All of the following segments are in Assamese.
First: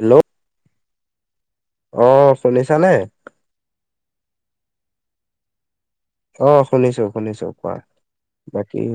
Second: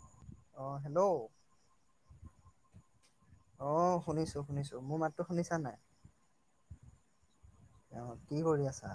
হেল্ল! অ হেল্ল! অ শুনিছা নে? অ শুনিছো শুনিছো। মোৰ মাতটো শুনিছা নাই? অ শুনিছো শুনিছো কোৱা অ কি কৰি বাকী আছা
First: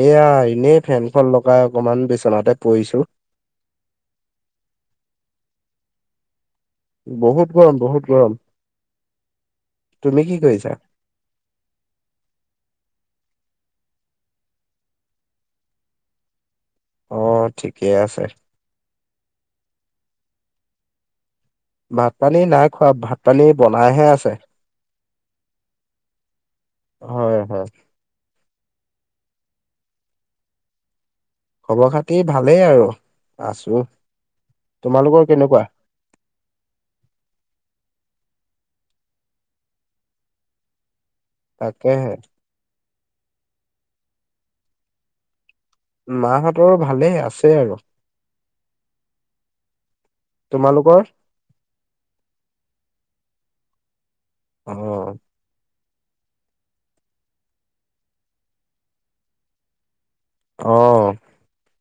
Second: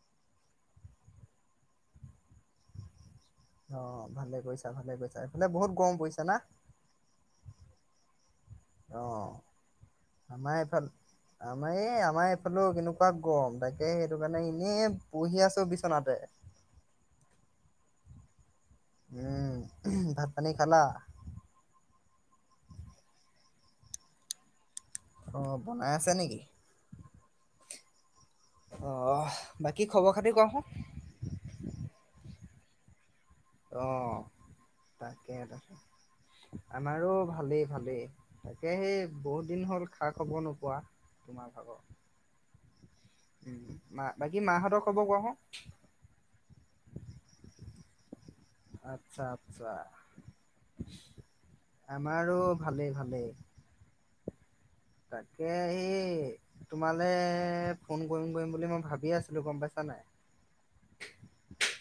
এয়া এনেই ফেনখন লগাই অকমান বিচনাতে পৰিছো। অ ভালে কৰিছা, ভালে কৰিছা, সেইফালে বহুত গৰম পৰিছা না? বহুত গৰম বহুত গৰম। অ তুমি কি আমাৰ কৰিছা এইফাল আমাৰ এই আমাৰ এইফালে কেনেকুৱা গৰম তাকে, সেইটো কাৰণে এনেই বহি আছো বিচনাতে। অ ঠিকে আছে। উম ভাত পানী খালা? ভাত পানী নাই খোৱা, ভাত পানী বনাইহে আছে। অ বনাই আছে নেকি? হয় হয়। অ বাকী খবৰ খাতি কচোন। খবৰ খাতি ভালেই আৰু আছো, অ তোমালোকৰ তাকে কেনেকুৱা? তাকে আমাৰো ভালেই ভালেই, তাকে সেই বহুত দিন হ'ল খা-খবৰ নোপোৱা। তোমাৰ ভাগৰ তাকেহে। মা বাকী মাহঁতৰ খবৰ কোৱা চোন। মাহঁতৰ ভালেই আছে আৰু। আচ্ছা আচ্ছা। তোমালোকৰ আমাৰো ভালেই ভালেই। অ তাকে সেই তোমালে ফোন কৰিম কৰিম বুলি মই ভাবিয়ে আছিলোঁ গম পাইছা নাই অ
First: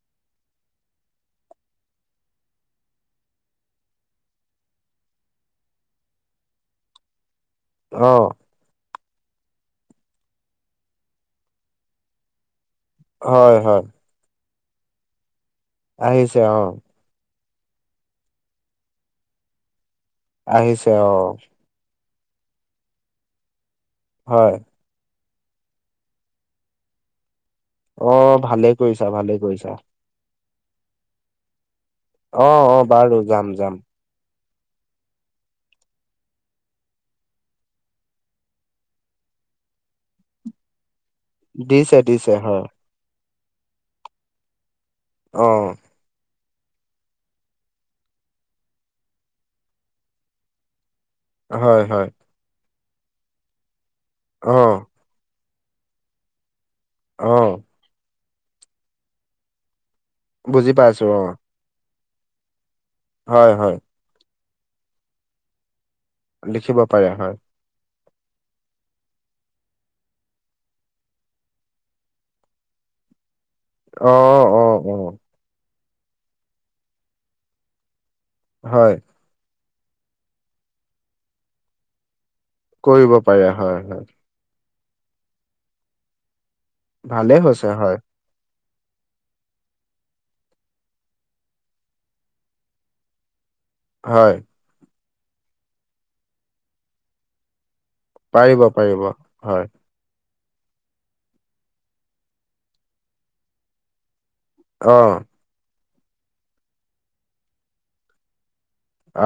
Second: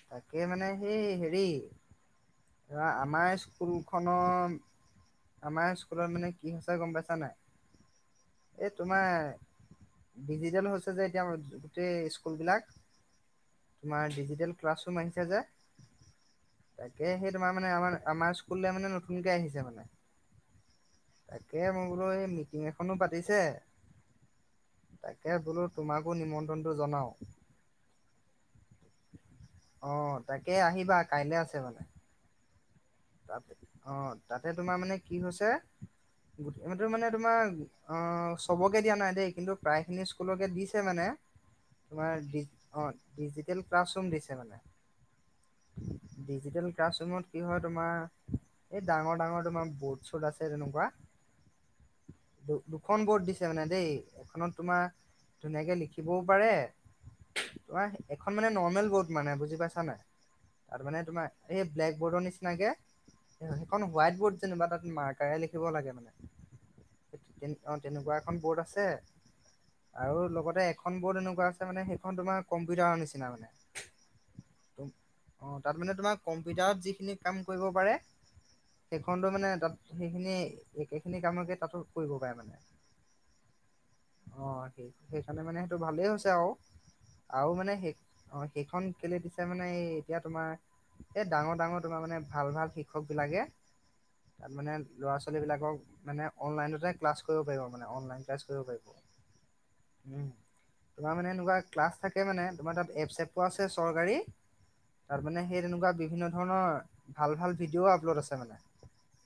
তাকে মানে সেই হেৰি ধৰা আমাৰ স্কুলখনত আমাৰ স্কুলত মানে কি হৈছে গম পাইছা নাই। অ এই তোমাৰ ডিজিটেল হৈছে যে এতিয়া গোটেই স্কুল বিলাক হয় হয় তোমাৰ ডিজিটেল ক্লাছ ৰুম আহিছে যে আহিছে অ তাকে সেই তোমাৰ মানে আমাৰ আমাৰ স্কুললৈ মানে নতুনকে আহিছে মানে আহিছে অ। এ মই বোলো এই মিটিং এখনো পাতিছে। হয়। তাকে বোলো তোমাকো নিমন্ত্ৰণটো জনাও। অ ভালে কৰিছাঁ ভালে কৰিছাঁ। অ তাকে আহিবা কাইলৈ আছে মানে অ অ বাৰু যাম যাম অঁ। তাতে তোমাৰ মানে কি হৈছে সেইটো মানে। তোমাৰ অ চবকে দিয়া নাই দেই, কিন্তু প্ৰায় খিনি স্কুলকে দিছে মানে। দিছে তোমাৰ দিছে হয় অ ডিজিটেল ক্লাছৰুম দিছে মানে। অ। ডিজিটেল ক্লাছৰুমত কি হয় তোমাৰ। এই ডাঙৰ ডাঙৰ তোমাৰ বট চট আছে তেনেকুৱা। হয় হয়। দু দুখন বৰ্ড দিছে মানে দেই, অ এখনত তোমাৰ ধুনীয়াকে লিখিবও পাৰে। অহ। এইখন মানে নৰ্মেল বৰ্ড মানে বুজি পাইছা নাই বুজি তাত মানে পাইছো অ তোমাৰ। এই ব্লেক বৰ্ডৰ নিচিনাকে হয় হয় সেইখন হোৱাইট বৰ্ড যেনিবা তাত মাৰ্কাৰে লিখিব লাগে মানে। লিখিব। পাৰে হয় অ তেনেকুৱা এখন বৰ্ড আছে। আৰু লগতে এখন বৰ্ড এনেকুৱা আছে মানে সেইখন তোমাৰ কম্পিউটাৰৰ নিচিনা মানে। অ অ অ। অ তাত মানে তোমাৰ কম্পিউটাৰত যিখিনি কাম কৰিব পাৰে হয় সেইখন। মানে তাত সেইখিনি একে খিনি কামকে তাতো কৰিব পাৰে মানে। কৰিব পাৰে হয় হয়। অ সেই সেইকাৰণে মানে সেইটো ভালেই হৈছে আৰু ভালে আৰু হৈছে মানে হয় সেই। অ সেইখন কেলে দিছে মানে এই এতিয়া তোমাৰ। এ ডাঙৰ ডাঙৰ তোমাৰ মানে ভাল ভাল শিক্ষক বিলাকে। হয়। তাত মানে ল'ৰা ছোৱালীবিলাকক মানে অনলাইনতে ক্লাছ কৰিব পাৰিব মানে অনলাইন। ক্লাছ কৰিব পাৰিব। উ তোমাৰ মানে এনেকুৱা ক্লাছ থাকে মানে তোমাৰ তাত এপচ চেপটো আছে চৰকাৰী। অ তাৰ মানে সেই তেনেকুৱা বিভিন্ন ধৰণৰ ভাল ভাল ভিডিঅ' আপলোড আছে মানে।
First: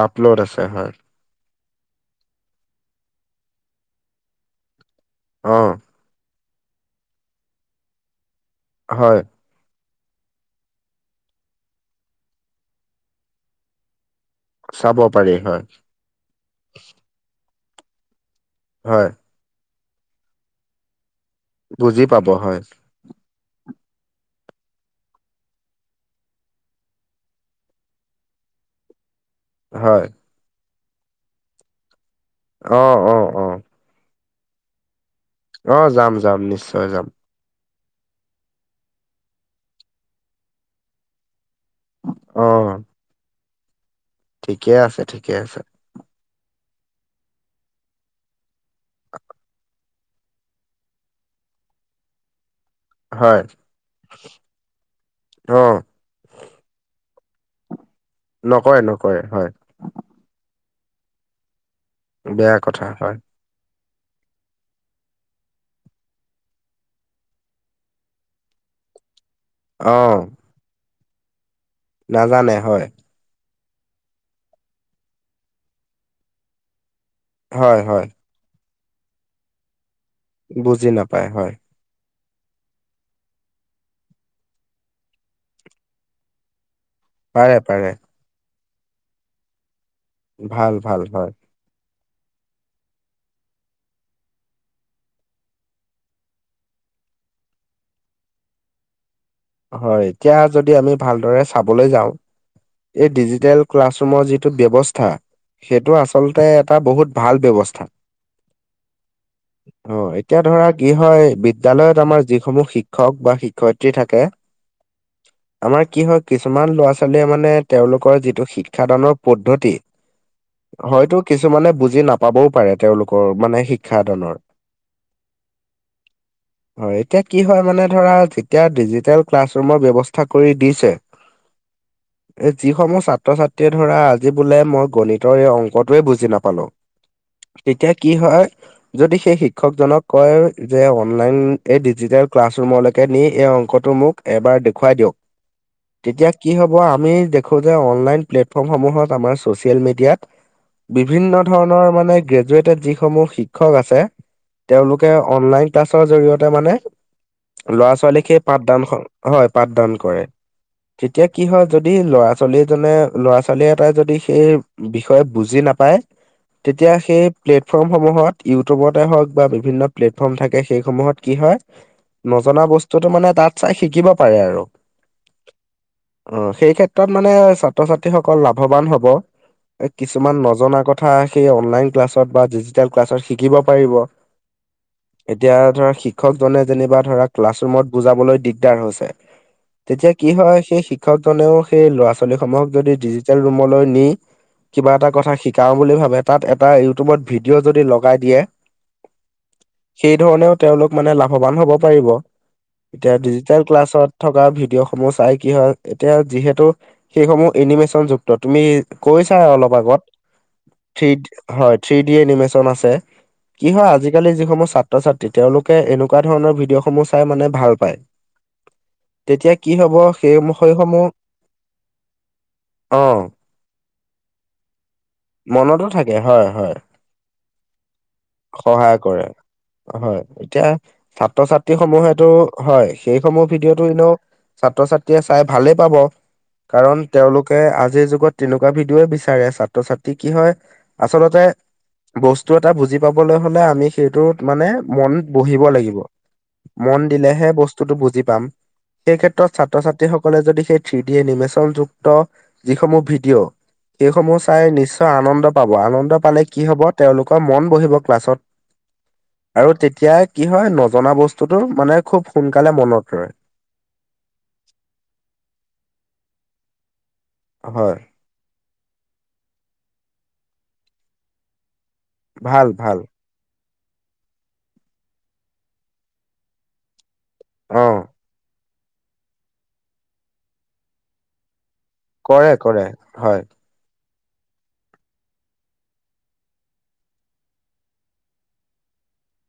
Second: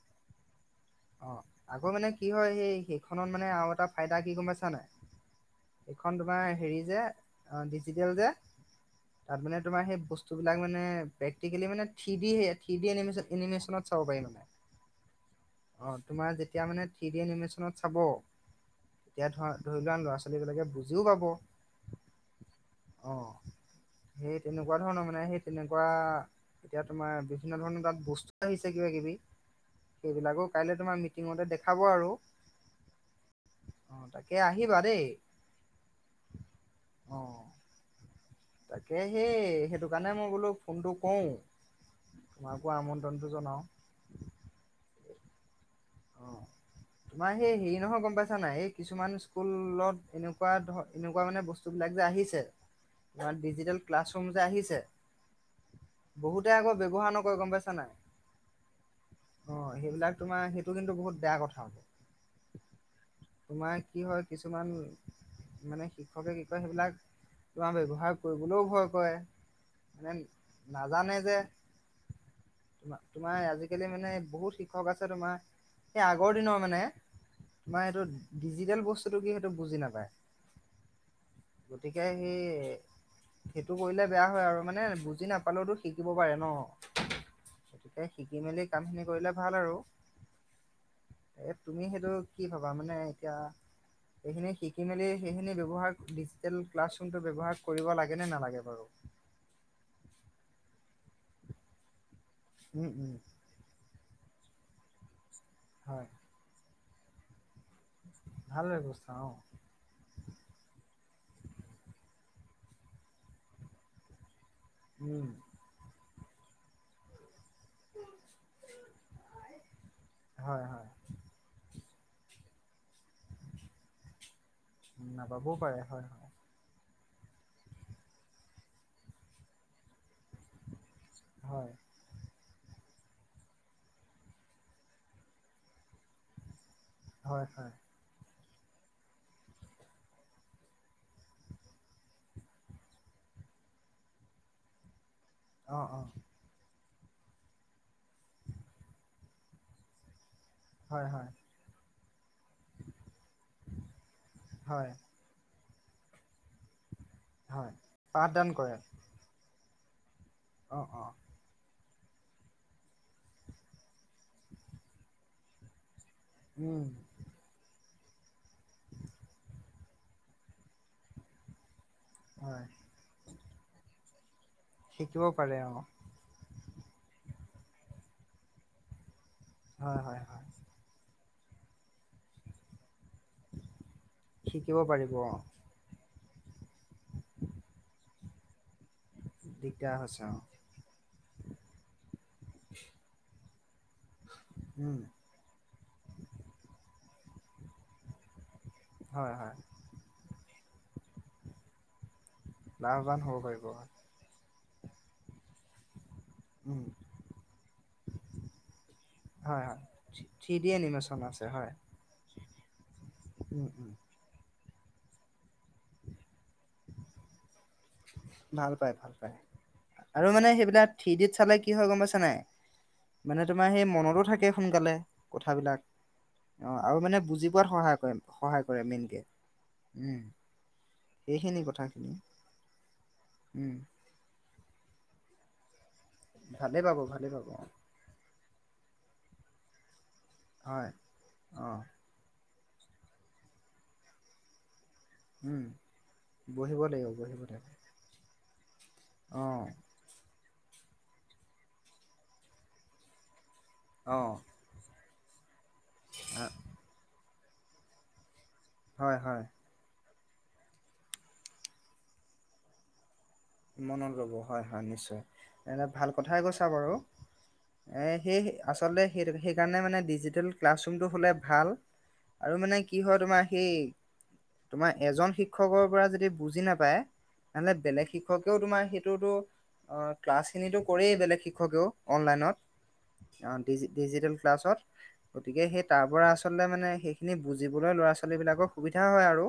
আপলোড আছে হয়। অ' আকৌ মানে কি হয়, সেইখনত মানে আৰু এটা ফাইদা কি গম পাইছা নাই? অ'। এইখন তোমাৰ হেৰি যে, অ' ডিজিটেল যে। হয়। তাত মানে তোমাৰ হে বস্তুবিলাক মানে, প্ৰেক্টিকেলি মানে থ্ৰিডি, থ্ৰিডি এনিমে এনিমে্চনত চাব পাৰি মানে। চাব পাৰি হয়। অঁ তোমাৰ যেতিয়া মানে থ্ৰী ডি এনিমেশ্যনত চাব। হয়। এতিয়া ধৰা ধৰি লোৱা লৰা ছোৱালীবিলাকে বুজিও পাব। বুজি পাব হয়। অ' সে তেনেকুৱা ধৰণৰ মানে সে তেনেকুৱা। এতিয়া তোমাৰ বিভিন্ন ধৰণৰ তাত বস্তু আহিছে কিবা কিবি। হয় সেইবিলাকো কাইলে তোমাৰ মিটিঙতে দেখাব আৰু। অ' অ' অ'। অ' তাকে আহিবা দেই। অ', যাম, যাম নিশ্চয় যাম। অ তাকে সেই, সেইটো কাৰণে মই বোলো ফোনটো কৰোঁ। অ তোমাকো আমন্ত্ৰণটো জনাওঁ। ঠিকে আছে, ঠিকে আছে। অ [inaudible] তোমাৰ সেই হেৰি নহয় গম পাইছা নাই? এই কিছুমান স্কুলত এনেকুৱা ধৰ, এনেকুৱা মানে বস্তু [unintelligible] যে আহিছে। [inaudible] ডিজিটেল ক্লাছৰুম যে আহিছে। অ' বহুতে আকৌ ব্যৱহাৰ নকৰে, গম পাইছা নাই? নকৰে, নকৰে হয়। অ সেইবিলাক তোমাৰ, সেইটো কিন্তু বহুত বেয়া কথা। বেয়া কথা হয়। তোমাৰ কি হয়, কিছুমান মানে শিক্ষকে কি কয়, সেইবিলাক তোমাৰ ব্যৱহাৰ কৰিবলৈও ভয় কৰে, মানে অ' নাজানে যে। নাজানে হয়। তোমাৰ আজিকালি মানে বহুত শিক্ষক আছে, তোমাৰ সেই আগৰ দিনৰ মানে, হয় তোমাৰ হয় সেইটো ডিজিটেল বস্তুটো কি, সেইটো বুজি নাপায়। বুজি নাপায় হয়। গতিকে হে সেইটো কৰিলে বেয়া হয় আৰু মানে, বুজি নাপালেওতো শিকিব পাৰে ন'। পাৰে পাৰে। গতিকে শিকি মেলি কামখিনি কৰিলে ভাল আৰু। ভাল, ভাল, হয়। এ তুমি সেইটো কি ভাবা? মানে এতিয়া এইখিনি শিকি মেলি, সেইখিনি ব্যৱহাৰ, ডিজিটেল ক্লাছৰুমটো ব্যৱহাৰ কৰিব লাগে নে নালাগে বাৰু? হয়, এতিয়া যদি আমি ভালদৰে চাবলে যাওঁ, উম এই উম ডিজিটেল ক্লাছৰুমৰ যিটো ব্যৱস্থা, সেইটো হয় আচলতে এটা বহুত ভাল ব্যৱস্থা। ভাল ব্যৱস্থা অ'। অ', এতিয়া ধৰা কি হয়, বিদ্যালয়ত আমাৰ যিসমূহ শিক্ষক বা শিক্ষয়িত্ৰী থাকে। উম'। আমাৰ কি হয়, কিছুমান ল'ৰা ছোৱালীয়ে মানে- তেওঁলোকৰ যিটো শিক্ষাদানৰ পদ্ধতি, হয় হয় হয়তো- কিছুমানে বুজি নাপাবও পাৰে তেওঁলোক- কৰ মানে শিক্ষাদানৰ। নাপাবও পাৰে হয় হয়। হয়, এতিয়া কি হয় মানে ধৰা, যেতিয়া ডিজিটেল ক্লাছৰৰুমৰ ব্যৱস্থ- থা কৰি দিছে। হয় এ যিসমূহ ছাত্ৰ-ছাত্ৰীয়ে ধৰা আজি বোলে মই গণিতৰ এই অংকটোৱে বুজি নাপালো, হয় - হয় তেতিয়া কি হয়? যদি, সেই শিক্ষক জনক কয়, যে অনলাইন এই ডিজিেল ক্লাছৰুমলৈকে নি এই অংকটো মোক- এবাৰ দেখুৱাই দিয়ক, অ অ তেতিয়া- কি হ'ব আমি দেখো যে অনলাইন প্লেটফৰ্মসমূহত, আমাৰ ছচিয়েল মিডিয়াত- হয় হয় বিভিন্ন ধৰণৰ মানে গ্ৰেজুৱেটেড যিসমূহ শিক্ষক আছে, হয় তেওঁলোকে অনলাইন- ক্লাছৰ জৰিয়তে মানে, হয়। ল'ৰা ছোৱালীক সেই পাঠদান কৰে পাঠদানখন- হয়, পাঠদান কৰে। অ অ তেতিয়া কি হয়, যদি ল'ৰা ছোৱালীজনে- ল'ৰা ছোৱালী এটাই যদি সেই বিষয়ে বুজি নাপায়, উম তেতিয়া সেই- প্লেটফৰ্মসমূহত, ইউটিউবতে হওঁক বা বিভিন্ন প্লেটফৰ্ম থাকে সেইসমূহত কি হয়- নজনা হয়। বস্তুটো মানে তাত চাই শিকিব পাৰে আৰু। শিকিব পাৰে অ অঁ' সেইক্ষেত্ৰত মানে ছাত্ৰ-ছাত্ৰীসকল লাভৱান হ'ব। এ হয় হয় কিছুমান হয় নজনা কথা সেই অনলাইন- ক্লাছত বা ডিজিটেল ক্লাছত শিকিব পাৰিব। শিকিব পাৰিব অ এতিয়া ধৰা শি- ক্ষকজনে যেনিবা ধৰা, ক্লাছ ৰূমত বুজাবলৈ দিগদাৰ হৈছে, দিগদাৰ তেতিয়া হৈছে কি অ। হয় সেই শিক্ষ- শিক্ষকজনেও সেই ল'ৰা-ছোৱালীসমূহক যদি ডিজিটেল ৰূমলৈ নি কিবা উম এটা কথা শি- শিকাও বুলি ভাবে, তাত এটা ইউ টিউবত ভিডিঅ' যদি লগাই দিয়ে- হয় হয়। সেই ধৰণেও তেওঁলোক মানে লাভৱান হ'ব পাৰিব। লাভবান হ'ব পাৰিব, হয়। তত থকা ভিডিঅ'সমূহ চাই কি হয়, - এতিয়া যিহেতু উম সেইসমূহ এনিমেচনযুক্ত, তুমি কৈছাই হয় অলপ হয়। আগত। থ্ৰী ডি এনিমেচন থ্ৰীত আছে হয় থ্ৰী ডি এনিমেচন আছে। উম কি হয় উম আজি- আজিকালি যিসমূহ ছাত্ৰ-ছাত্ৰী, তেওঁলোকে এনেকুৱা ধৰণৰ ভিডিঅ'সমূহ চাই মানে ভাল পায়। ভাল পায়, ভাল পায়। তেতিয়া কি হব আৰু সেই মানে সেইবিলাক সেইসমূহ থ্ৰী ডিত চালে কি হয় গম পাইছা নাই? অ মানে তোমাৰ সেই মনতো থাকে সোনকালে কথাবিলাক। মনতো থাকে হয় হয় অঁ আৰু মানে বুজি পোৱাত সহায়- কৰে সহায় কৰে মেইনকে। হয়, উম এতিয়া সেইখিনি কথাখিনি ছাত্ৰ-ছাত্ৰীসমূহেতো হয়, সেইসমূহ উম ভিডিঅ'টো এনেও- ছাত্ৰ-ছাত্ৰীয়ে চাই ভালেই পাব। ভালেই কাৰণ পাব ভালেই পাব তেওঁলোকে অ আজিৰ যুগত- তেনেকুৱা ভিডিঅ'য়ে বিচাৰে ছাত্ৰ-ছাত্ৰী কি হয় আচলতে- অ বস্তু এটা বুজি পাবলৈ হ'লে আমি সেইটোত মানে মন- উম বহিব লাগিব। বহিব মন লাগিব বহিব দিলেহে লাগিব বস্তুটো বুজি পাম। অ সেইক্ষেত্ৰত ছাত্ৰ-ছাত- ত্ৰীসকলে যদি সেই থ্ৰী ডি এনিমেচনযুক্ত যিসমূহ ভিডিঅ'- অ সেইসমূহ চাই নিশ্চয় আনন্দ পাব। আনন্দ পালে কি হ'ব তেওঁলোকৰ মন বহিব ক্লাছত। হয় হয়। আৰু তেতিয়াই কি হয়, নজনা বস্তুটো মানে খুউব সোনকালে মনত ৰয়। মনত ৰ'ব, হয় হয়, নিশ্চয়। এনে ভাল কথাই কৈছা বাৰু। হয় এই- সেয়েহে, আচলতে সেই সেইকাৰণে মানে ডিজিটেল ক্লাছৰূমটো হ'লে ভাল। আৰু ভাল মানে কি ভাল হয়, তোমাৰ সেই তোমাৰ এজন শিক্ষকৰ পৰা যদি বুজি নাপায়, তেনেহ'লে অ বেলেগ শিক্ষ কেও তোমাৰ সেইটোতো, অ', ক্লাছখিনিতো কৰেই বেলেগ শিক্ষকেও। কৰে অনলাইনত, কৰে হয় ডিজ-ডিজিটেল ক্লাছত। গতিকে সেই তাৰপৰা আচলতে মানে সেইখিনি বুজিবলৈ ল'ৰা-ছোৱালীবিলাকৰ সুবিধা হয় আৰু।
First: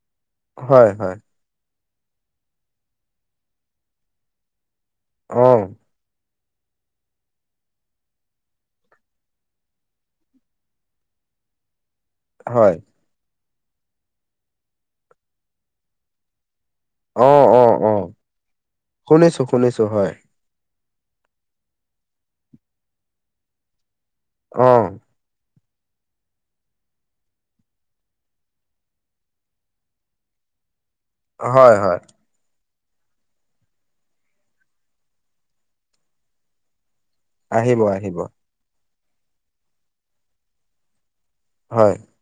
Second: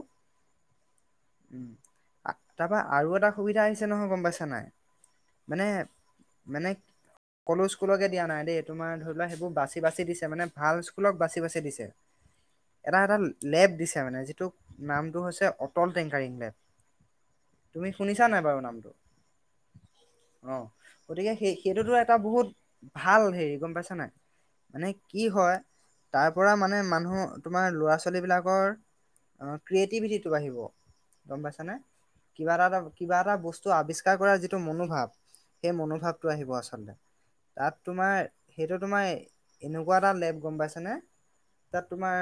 হয়, হয়। উম, আ, তাৰপৰা আৰু এটা সুবিধা আহিছে নহয়, গম পাইছা নে নাই? অ মানে, মানে সকলো স্কুলকেই দিয়া নাই দেই, তোমাৰ ধৰি লোৱা, সেইবোৰ বাচি, বাচি দিছে, মানে ভাল স্কুলক বাচি, বাচি দিছে। হয়। এটা-এটা লেব দিছে, মানে যিটোৰ নামটো হৈছে, অটল টেংকাৰিং লেব। অ', অ'। তুমি অ শুনিছা নে নাই বাৰু নামটো? শুনিছো শুনিছো হয় অ', গতিকে সেই, সেইটোতো এটা বহুত ভাল হেৰি, গম পাইছা নে নাই? অ মানে কি হয়, তাৰপৰা মানে মানুহ তোমাৰ ল'ৰা-ছোৱালীবিলাকৰ অহ ক্ৰিয়েটিভিটিটো বাঢ়িব, গম পাইছানে, হয় হয় কিবা এটা, এটা কিবা এটা বস্তু আৱিষ্কাৰ কৰা যিটো মনোভাৱ, সেই মনোভাৱটো আহিব আচলতে। তাত আহিব তোমাৰ আহিব সেইটো তোমাৰ এনেকুৱা এটা লেব, গম পাইছানে? তাত হয় তোমাৰ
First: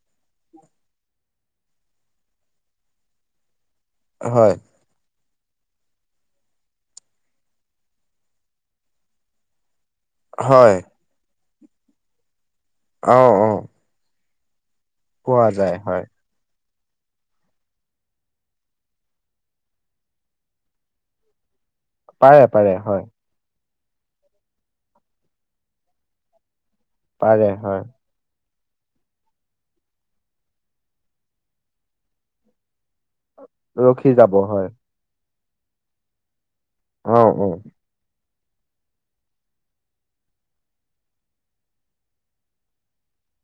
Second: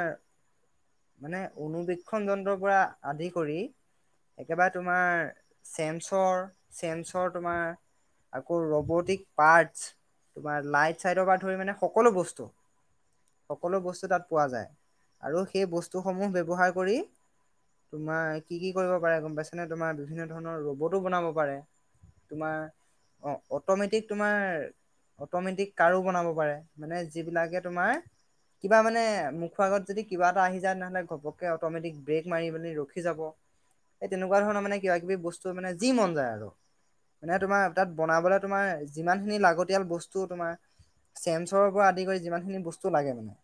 মানে অনুবীক্ষণ যন্ত্ৰৰ পৰা আদি কৰি হয় একেবাৰে তোমাৰ চেমছ'ৰ, চেমছ'ৰ তোমাৰ, আকৌ ৰ'বটিক পাৰ্টছ। তোমাৰ হয় লাইট চাইটৰ পৰা ধৰি মানে সকলো বস্তু, অ অ সকলো বস্তু তাত পোৱা যায়। আৰু পোৱা সেই যায় হয় বস্তুসমূহ ব্যৱহাৰ কৰী, তোমাৰ কি, কি কৰিব পাৰে গম পাইছ নে, তোমাৰ বিভিন্ন ধৰনৰ ৰ'বটো বনাব পাৰে, পাৰে পাৰে হয় তোমাৰ অ', অট'মেটিক তোমাৰ, অট'মেটিক কাৰো বনাব পাৰে। মানে পাৰে যিবিলাকে হয় তোমাৰ কিবা মানে, মুখৰ আগত যদি কিবা এটা আহি যায়, তেনেহ'লে ঘপকে অট'মেটিক ব্ৰেক মাৰি পেলি, ৰখি যাব। ৰখি সেই যাব তেনেকুৱা ধৰণৰ হয় মানে কিবা-কিবি বস্তু মানে যি মন যায় আৰু, অ মানে অ তোমাৰ তাত বনাবলৈ তোমাৰ যিমানখিনি লাগতিয়াল বস্তু তোমাৰ চেনছৰ পৰা আদি কৰি যিমানখিনি বস্তু লাগে মানে।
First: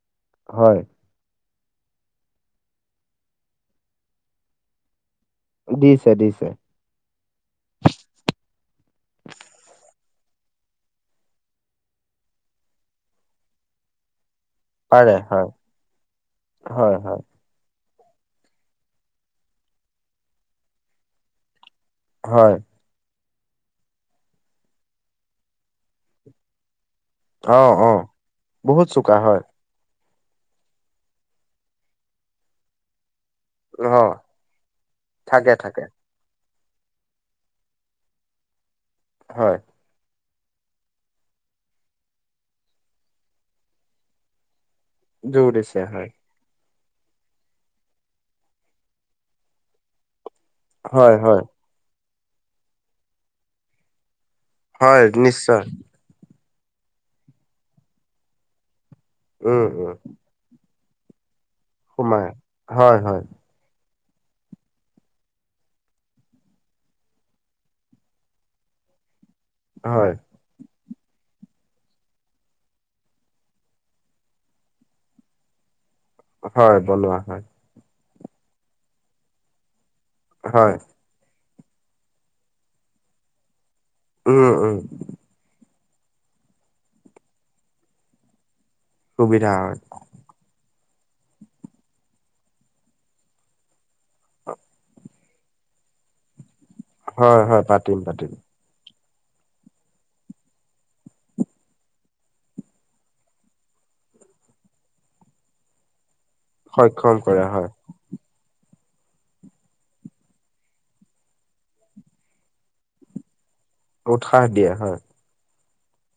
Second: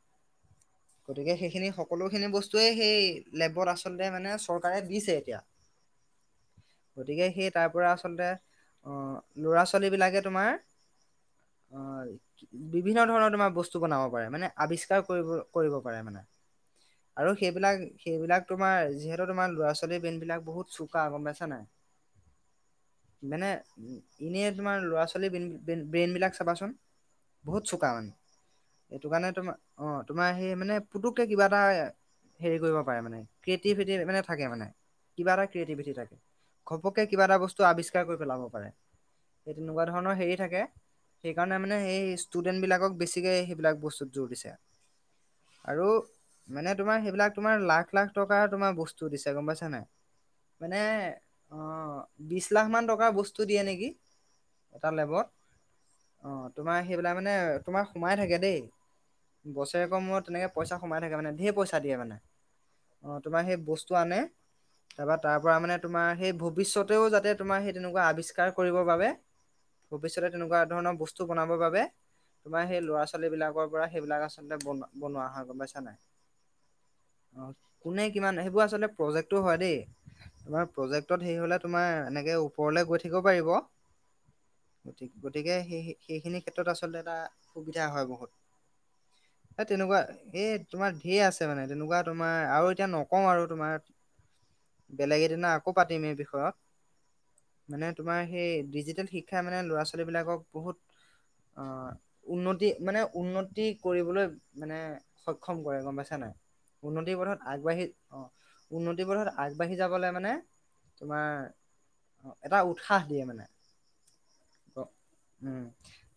হয়। গতিকে, সেইখিনি সকলোখিনি বস্তুৱেই, সেই লেবত আচলতে মানে, চৰকাৰে দিছে এতিয়া। দিছে, দিছে। গতিকে, সেই তাৰ পৰা আচলতে, অ', ল'ৰা-ছোৱালী বিলাকে তুমাৰ অ', বিভিন্ন ধৰণৰ তোমাৰ বস্তু বনাব পাৰে, মানে আৱিষ্কাৰ পাৰে কৰিব, হয় কৰিব পাৰে মানে, হয় হয় আৰু সেইবিলাক, সেইবিলাক তোমাৰ যিহেতু তোমাৰ ল'ৰা-ছোৱালী ব্ৰেইন বিলাক বহুত চোকা, গম পাইছা নাই? হয়। মানে, এনে তোমাৰ ল'ৰা-ছোৱালী ব্ৰে, ব্ৰেইন বিলাক চাবাচোন। অ বহুত চোকা অ মানে, বহুত এইটো চোকা কাৰণে হয় তোমাৰ অ', তোমাৰ সেই মানে, পুতককে কিবা এটা, হেৰি কৰিব পাৰে মানে। অ ক্ৰিয়েটিভিটি মানে থাকে মানে, কিবা এটা ক্ৰিয়েটিভিটি থাকে। ঘপকে কিবা এটা বস্তু আৱিষ্কাৰ কৰি পেলাব পাৰে, সেই হয় তেনেকুৱা ধৰণৰ হেৰি থাকে। সেইকাৰণে মানে, এই ষ্টুডেন্ট বিলাকক বেছিকে সেইবিলাক বস্তুত জোৰ দিছে। জোৰ দিছে আৰু হয় মানে তোমাৰ সেইবিলাক তোমাৰ লাখ-লাখ টকাৰ তোমাৰ বস্তু দিছে গম পাইছা নাই। মানে হয় হয় অ বিশ লাখ মান টকাৰ বস্তু দিয়ে নেকি এটা হয় লেবত? নিশ্চয় অ তোমাৰ সেইবিলাক মানে তোমাৰ সোমাই থাকে দেই, উম উম বছৰেকৰ মোৰ তেনেকে পইচা সোমাই থাকে মানে ধেৰ পইচা দিয়ে মানে সোমাই হয় অ, হয় তোমাৰ সেই বস্তু আনে, তাৰপাৰ পৰা মানে তোমাৰ সেই ভৱিষ্যতেও যাতে তোমাৰ সেই তেনেকুৱা আৱিষ্কাৰ কৰিবৰ বাবে হয় ভৱিষ্যতে তেনেকুৱা ধৰণৰ বস্তু বনাবৰ বাবে তোমাৰ সেই ল'ৰা-ছোৱালী বিলাকৰ পৰা সেইবিলাক আচলতে বন বনোৱা হয় গম পাইছা নাই? হয়, বনোৱা অ হয়। কোনে কিমান সেইবোৰ আচলতে প্ৰজেক্টটো হয় দেই, আমাৰ হয় জেক্তত হেৰু হ'লে তুমাৰ এনেক ওপৰলে গৈ থাকিব পাৰিব। উম উম। গতি গতিকে সেই সেইখিনি ক্ষেত্ৰত আচলতে এটা সুবিধা হয় বহুত। সুবিধা এ হয় তেনেকুৱা এই তোমাৰ ঢেৰ আছে মানে তেনেকুৱা তোমাৰ আৰু এতিয়া নকওঁ আৰু তোমাৰ বেলেগ এদিনা আকৌ পাতিম এই হয় হয় বিষয়ত। মানে পাতিম তোমাৰ পাতিম সেই ডিজিটেল শিক্ষাই মানে লৰা-ছোৱালী বিলাকক বহুত অ। উন্নতি মানে উন্নতি কৰিবলৈ মানে সক্ষম কৰে গম পাইছা নাই? সক্ষম উন্নতি কৰে পথত হয় আগবাঢ়ি অ, উন্নতি পথত আগবাঢ়ি যাবলে মানে তোমাৰ এটা উৎসাহ দিয়ে মানে। উৎসাহ দিয়ে হয়। উম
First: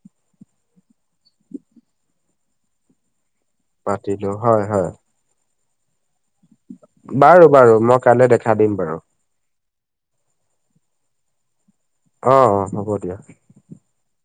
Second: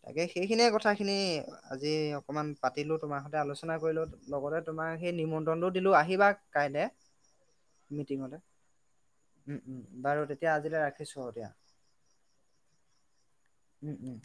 তাকে সেইখিনিয়ে কথা খিনি আজি অকনমান পাতিলো তোমাৰ সৈতে আলোচনা আলোচনা পাতিলো কৰিলো লগতে হয় হয় তোমাক সেই নিমন্ত্ৰণটো দিলোঁ আহিবা কাইলৈ। বাৰু বাৰু মই কাইলৈ দেখা দিম বাৰু। উম উম বাৰু তেতিয়া আজিলৈ ৰাখিছোঁ অ দিয়া। অ অ হ'ব দিয়া। উম উম।